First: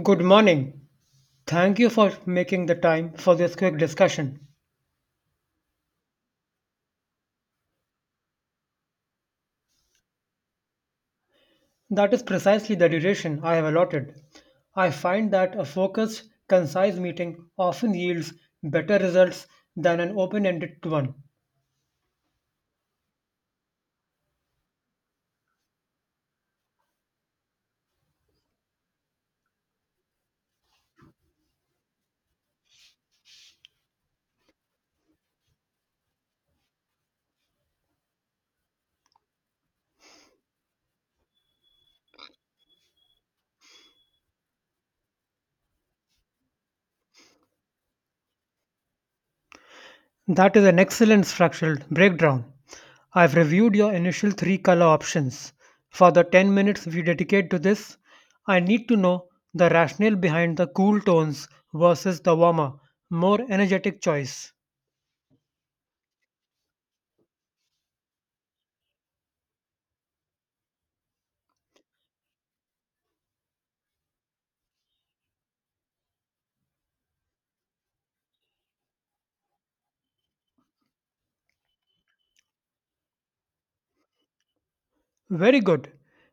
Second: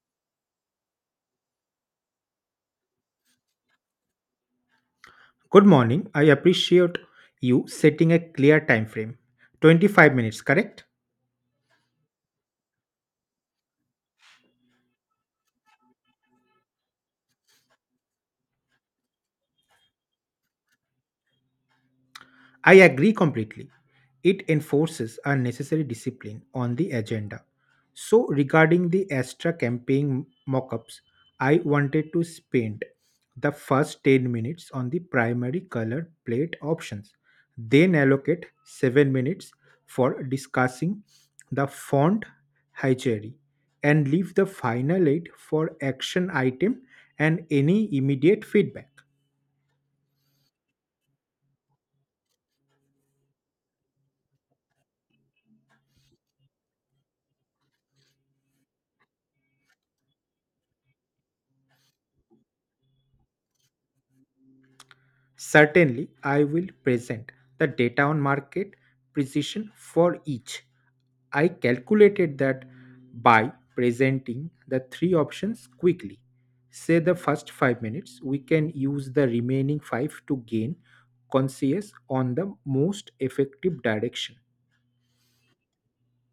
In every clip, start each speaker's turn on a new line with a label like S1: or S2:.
S1: Good morning. Thank you for making the time for this quick discussion.
S2: Good morning. I appreciate you setting a clear time frame. 25 minutes, correct?
S1: That is precisely the duration I have allotted. I find that a focused, concise meeting often yields better results than an open ended one.
S2: I agree completely. It enforces a necessary discipline on the agenda. So, regarding the Astra campaign mock ups, I wanted to spend the first 10 minutes on the primary color plate options, then allocate 7 minutes for discussing the font hierarchy, and leave the final 8 for action item and any immediate feedback.
S1: That is an excellent structured breakdown. I've reviewed your initial three color options. For the 10 minutes we dedicate to this, I need to know the rationale behind the cool tones versus the warmer, more energetic choice.
S2: Certainly, I will present the data on market precision for each. I calculated that by presenting the three options quickly. Say the first 5 minutes, we can use the remaining five to gain conscious on the most effective direction.
S1: Very good.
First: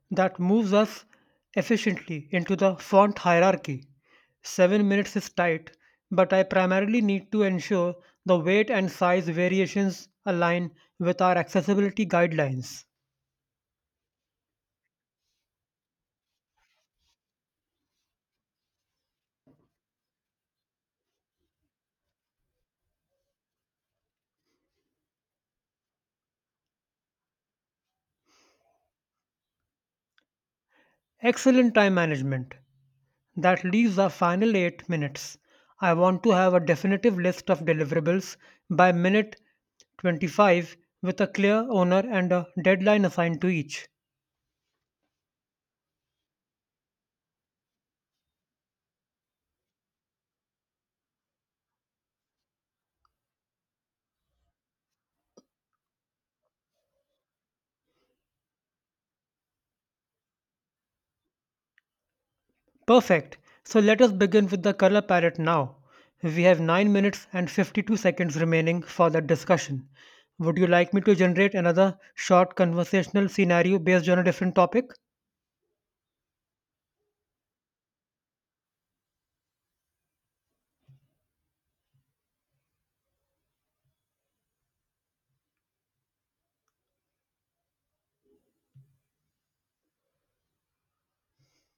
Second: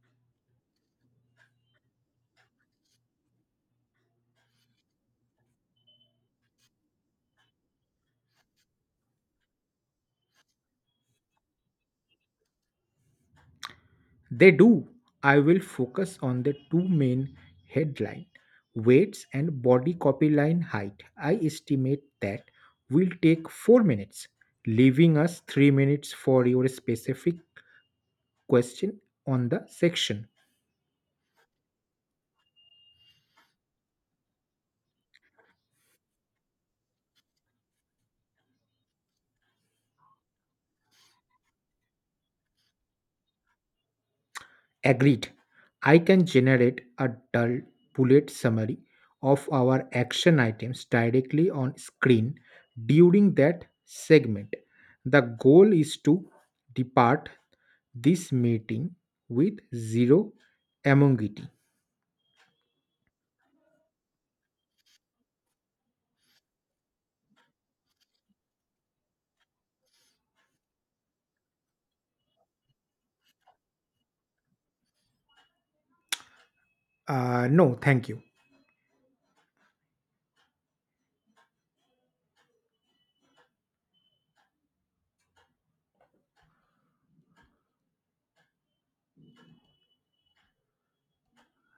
S1: That moves us efficiently into the font hierarchy. 7 minutes is tight, but I primarily need to ensure the weight and size variations align with our accessibility guidelines.
S2: They do. I will focus on the two main headline weights and body copy line height. I estimate that will take 4 minutes, leaving us 3 minutes for your specific question on the section.
S1: Excellent time management. That leaves our final 8 minutes. I want to have a definitive list of deliverables by minute 25 with a clear owner and a deadline assigned to each.
S2: Agreed. I can generate a dull bullet summary of our action items directly on screen during that segment. The goal is to depart this meeting with zero ambiguity.
S1: Perfect. So let us begin with the color palette now. We have 9 minutes and 52 seconds remaining for that discussion. Would you like me to generate another short conversational scenario based on a different topic?
S2: No, thank you.